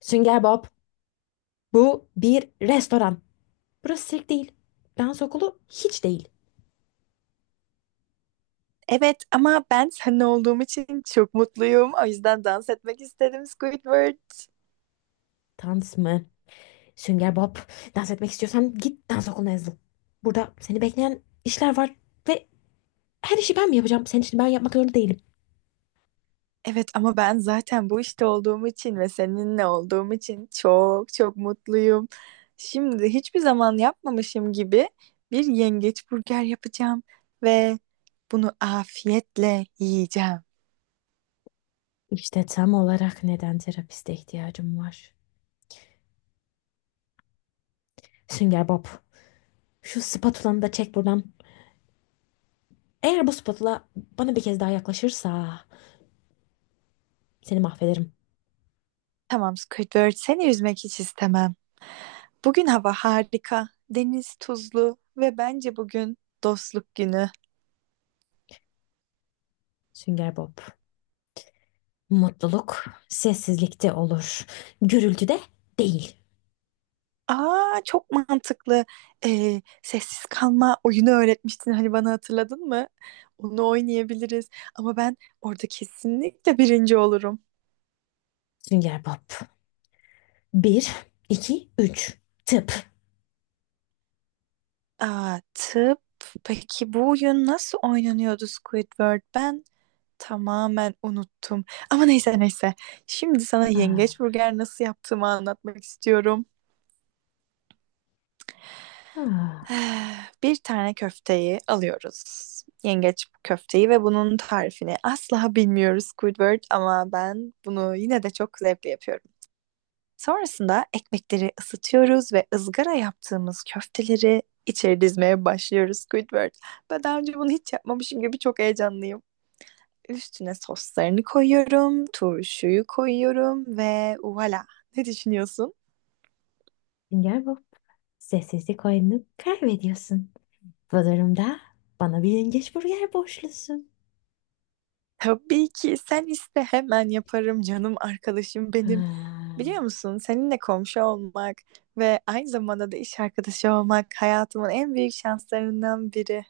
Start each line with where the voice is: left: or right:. left: Sünger Bob, bu bir restoran. Burası sirk değil. Dans okulu hiç değil.
right: Evet ama ben seninle olduğum için çok mutluyum. O yüzden dans etmek istedim Squidward.
left: Dans mı? Sünger Bob, dans etmek istiyorsan git dans okuluna yazıl. Burada seni bekleyen işler var ve her işi ben mi yapacağım? Senin için ben yapmak zorunda değilim.
right: Evet ama ben zaten bu işte olduğum için ve seninle olduğum için çok çok mutluyum. Şimdi hiçbir zaman yapmamışım gibi bir yengeç burger yapacağım ve bunu afiyetle yiyeceğim.
left: İşte tam olarak neden terapiste ihtiyacım var. Sünger Bob, şu spatulanı da çek buradan. Eğer bu spatula bana bir kez daha yaklaşırsa seni mahvederim.
right: Tamam Squidward, seni üzmek hiç istemem. Bugün hava harika, deniz tuzlu ve bence bugün dostluk günü.
left: Sünger Bob, mutluluk sessizlikte olur, gürültüde değil.
right: Aa, çok mantıklı. Sessiz kalma oyunu öğretmiştin hani, bana hatırladın mı? Onu oynayabiliriz. Ama ben orada kesinlikle birinci olurum.
left: Sünger Bob. Bir, iki, üç. Tıp.
right: Aa, tıp. Peki bu oyun nasıl oynanıyordu Squidward? Ben tamamen unuttum. Ama neyse neyse. Şimdi sana
left: Ah,
right: yengeç burger nasıl yaptığımı anlatmak istiyorum.
left: ah.
right: Eh, bir tane köfteyi alıyoruz. Yengeç köfteyi ve bunun tarifini asla bilmiyoruz Squidward, ama ben bunu yine de çok zevkle yapıyorum. Sonrasında ekmekleri ısıtıyoruz ve ızgara yaptığımız köfteleri içeri dizmeye başlıyoruz Squidward. Ben daha önce bunu hiç yapmamışım gibi çok heyecanlıyım. Üstüne soslarını koyuyorum, turşuyu koyuyorum ve voilà. Ne düşünüyorsun?
left: Sünger Bob. Sessizlik oyununu kaybediyorsun. Bu durumda bana bir yengeç burger borçlusun.
right: Tabii ki, sen iste hemen yaparım canım arkadaşım benim.
left: Ah,
right: Biliyor musun, seninle komşu olmak ve aynı zamanda da iş arkadaşı olmak hayatımın en büyük şanslarından biri.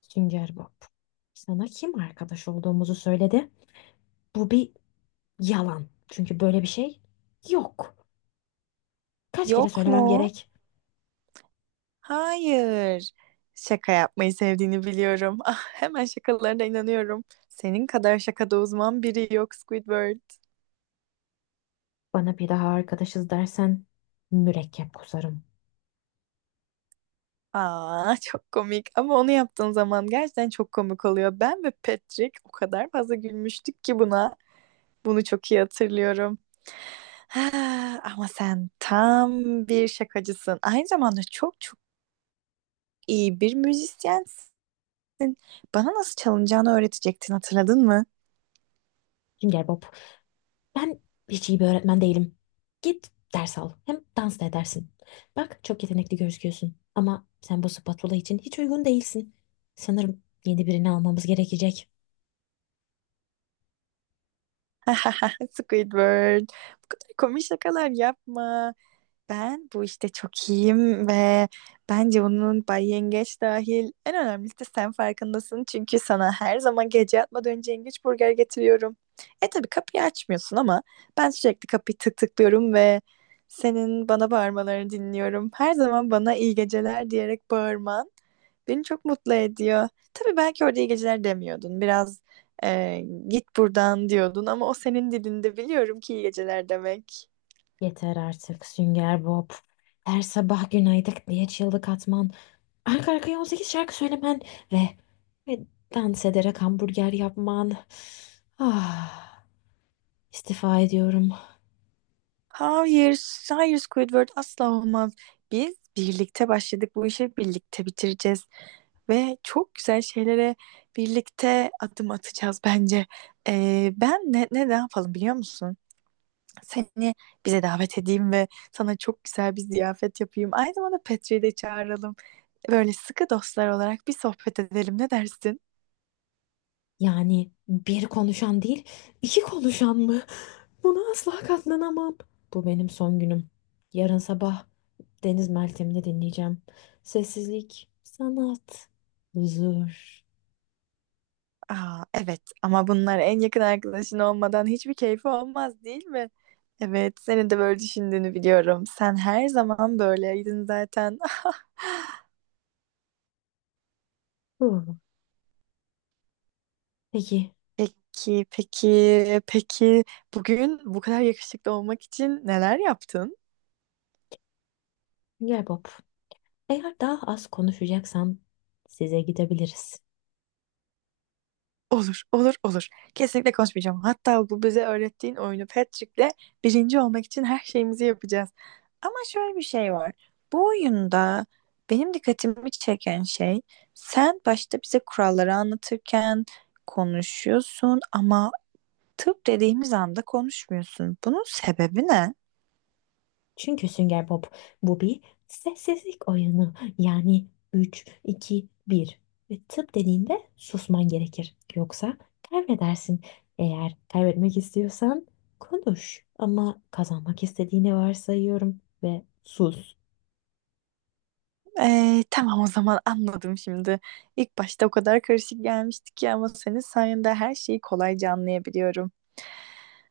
left: Sünger Bob. Sana kim arkadaş olduğumuzu söyledi? Bu bir yalan. Çünkü böyle bir şey yok. Kaç kere
right: Yok
left: söylemem
right: mu?
left: gerek?
right: Hayır. Şaka yapmayı sevdiğini biliyorum. Ah, hemen şakalarına inanıyorum. Senin kadar şakada uzman biri yok Squidward.
left: Bana bir daha arkadaşız dersen mürekkep kusarım.
right: Aa, çok komik. Ama onu yaptığın zaman gerçekten çok komik oluyor. Ben ve Patrick o kadar fazla gülmüştük ki buna. Bunu çok iyi hatırlıyorum. Ha, ama sen tam bir şakacısın. Aynı zamanda çok çok iyi bir müzisyensin. Bana nasıl çalınacağını öğretecektin, hatırladın mı?
left: Sünger Bob. Ben hiç iyi bir öğretmen değilim. Git ders al. Hem dans da edersin. Bak çok yetenekli gözüküyorsun. Ama sen bu spatula için hiç uygun değilsin. Sanırım yeni birini almamız gerekecek.
right: Squidward. Bu kadar komik şakalar yapma. Ben bu işte çok iyiyim ve bence bunun, Bay Yengeç dahil, en önemlisi de sen farkındasın. Çünkü sana her zaman gece yatmadan önce yengeç burger getiriyorum. E tabii kapıyı açmıyorsun ama ben sürekli kapıyı tık tıklıyorum ve senin bana bağırmalarını dinliyorum. Her zaman bana iyi geceler diyerek bağırman beni çok mutlu ediyor. Tabii belki orada iyi geceler demiyordun. Biraz e, git buradan diyordun ama o senin dilinde, biliyorum ki, iyi geceler demek.
left: Yeter artık Sünger Bob. Her sabah günaydın diye çığlık atman. Arka arkaya 18 şarkı söylemen. Ve, ve dans ederek hamburger yapman. Ah, istifa ediyorum.
right: Hayır, hayır Squidward, asla olmaz. Biz birlikte başladık, bu işi birlikte bitireceğiz ve çok güzel şeylere birlikte adım atacağız bence. Ben ne yapalım biliyor musun? Seni bize davet edeyim ve sana çok güzel bir ziyafet yapayım. Aynı zamanda Petri'yi de çağıralım. Böyle sıkı dostlar olarak bir sohbet edelim, ne dersin?
left: Yani bir konuşan değil, iki konuşan mı? Buna asla katlanamam. Bu benim son günüm. Yarın sabah Deniz Meltem'ini dinleyeceğim. Sessizlik, sanat, huzur.
right: Aa, evet ama bunlar en yakın arkadaşın olmadan hiçbir keyfi olmaz, değil mi? Evet, senin de böyle düşündüğünü biliyorum. Sen her zaman böyleydin zaten.
left: Huh. Peki,
right: Peki, peki, peki, bugün bu kadar yakışıklı olmak için neler yaptın?
left: gel Bob. Eğer daha az konuşacaksan size gidebiliriz.
right: Olur, olur, olur. Kesinlikle konuşmayacağım. Hatta bu bize öğrettiğin oyunu Patrick'le birinci olmak için her şeyimizi yapacağız. Ama şöyle bir şey var. Bu oyunda benim dikkatimi çeken şey, sen başta bize kuralları anlatırken konuşuyorsun ama tıp dediğimiz anda konuşmuyorsun. Bunun sebebi ne?
left: Çünkü Sünger Bob bu bir sessizlik oyunu. Yani üç iki bir ve tıp dediğinde susman gerekir. Yoksa kaybedersin. Eğer kaybetmek istiyorsan konuş. Ama kazanmak istediğini varsayıyorum ve sus.
right: Tamam, o zaman anladım şimdi. İlk başta o kadar karışık gelmişti ki, ama senin sayende her şeyi kolayca anlayabiliyorum.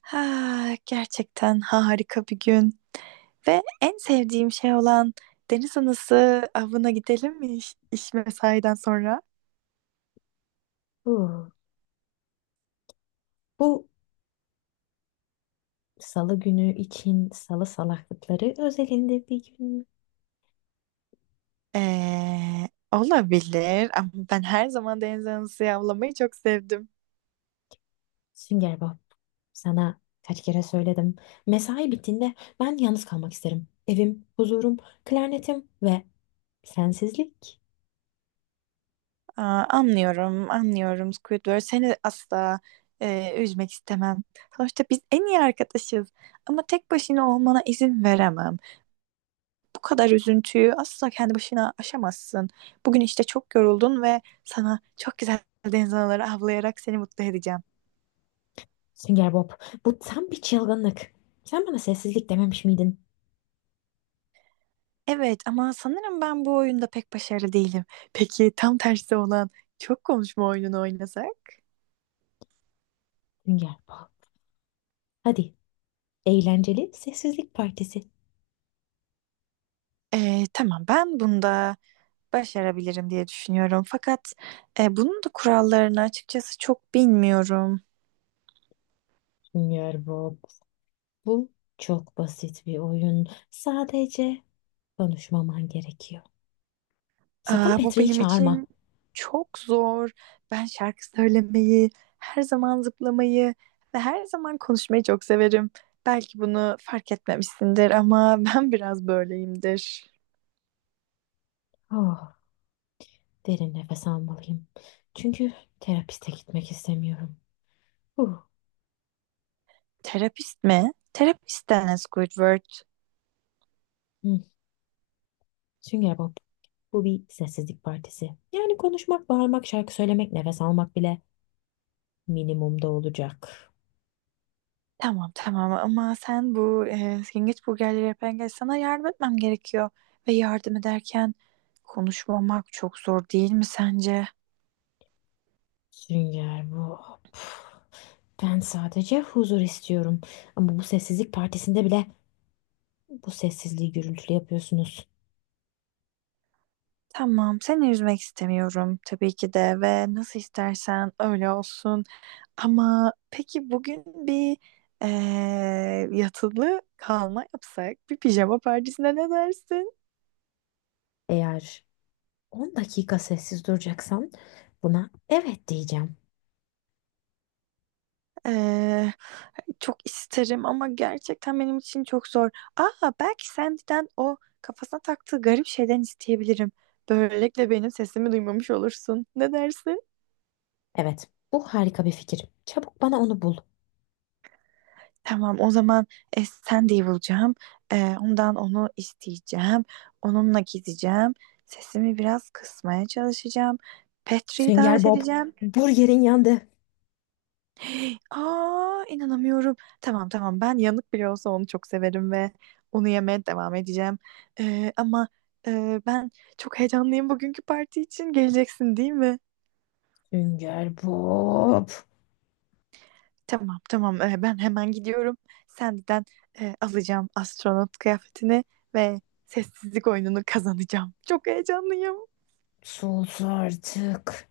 right: Ha, gerçekten harika bir gün. Ve en sevdiğim şey olan deniz anası avına gidelim mi iş mesaiden sonra?
left: Huh. Bu salı günü için salı salaklıkları özelinde bir gün.
right: Olabilir ama ben her zaman deniz anası avlamayı çok sevdim.
left: Sünger Bob, sana kaç kere söyledim. Mesai bittiğinde ben yalnız kalmak isterim. Evim, huzurum, klarnetim ve sensizlik.
right: Aa, anlıyorum, anlıyorum Squidward. Seni asla üzmek istemem. Sonuçta biz en iyi arkadaşız. Ama tek başına olmana izin veremem. Bu kadar üzüntüyü asla kendi başına aşamazsın. Bugün işte çok yoruldun ve sana çok güzel deniz anaları avlayarak seni mutlu edeceğim.
left: Sünger Bob, bu tam bir çılgınlık. Sen bana sessizlik dememiş miydin?
right: Evet ama sanırım ben bu oyunda pek başarılı değilim. Peki tam tersi olan çok konuşma oyununu oynasak?
left: Sünger Bob. Hadi, eğlenceli sessizlik partisi.
right: Tamam, ben bunda başarabilirim diye düşünüyorum. Fakat bunun da kurallarını açıkçası çok bilmiyorum.
left: Sünger Bob, bu çok basit bir oyun. Sadece konuşmaman gerekiyor. Sakın
right: Aa, bu
left: Petri'yi
right: benim
left: çağırma.
right: için çok zor. Ben şarkı söylemeyi, her zaman zıplamayı ve her zaman konuşmayı çok severim. Belki bunu fark etmemişsindir ama ben biraz böyleyimdir.
left: Oh, derin nefes almalıyım. Çünkü terapiste gitmek istemiyorum. Huh.
right: Terapist mi? Terapist denen Squidward.
left: Hmm. Sünger Bob. Bu bir sessizlik partisi. Yani konuşmak, bağırmak, şarkı söylemek, nefes almak bile minimumda olacak.
right: Tamam, tamam ama sen bu yengeç burgerleri yapan gel, sana yardım etmem gerekiyor. Ve yardım ederken konuşmamak çok zor değil mi sence?
left: Sünger Bob. Ben sadece huzur istiyorum. Ama bu sessizlik partisinde bile bu sessizliği gürültülü yapıyorsunuz.
right: Tamam, seni üzmek istemiyorum tabii ki de, ve nasıl istersen öyle olsun. Ama peki bugün bir e, yatılı kalma yapsak, bir pijama partisine ne dersin?
left: Eğer 10 dakika sessiz duracaksan buna evet diyeceğim.
right: Ee, Çok isterim ama gerçekten benim için çok zor. Aa, belki Sandy'den o kafasına taktığı garip şeyden isteyebilirim. Böylelikle benim sesimi duymamış olursun. Ne dersin?
left: Evet, bu harika bir fikir. Çabuk bana onu bul.
right: Tamam, o zaman Sandy'yi bulacağım. Ondan onu isteyeceğim. Onunla gideceğim. Sesimi biraz kısmaya çalışacağım. Petri'yi
left: Sünger
right: davet
left: Bob,
right: edeceğim.
left: burgerin yandı.
right: Aa, inanamıyorum. Tamam, tamam, ben yanık bile olsa onu çok severim ve onu yemeye devam edeceğim. Ee, ama ben çok heyecanlıyım bugünkü parti için. Geleceksin değil mi?
left: Sünger Bob,
right: Tamam, tamam. Ben hemen gidiyorum. Senden alacağım astronot kıyafetini ve sessizlik oyununu kazanacağım. Çok heyecanlıyım.
left: sus artık.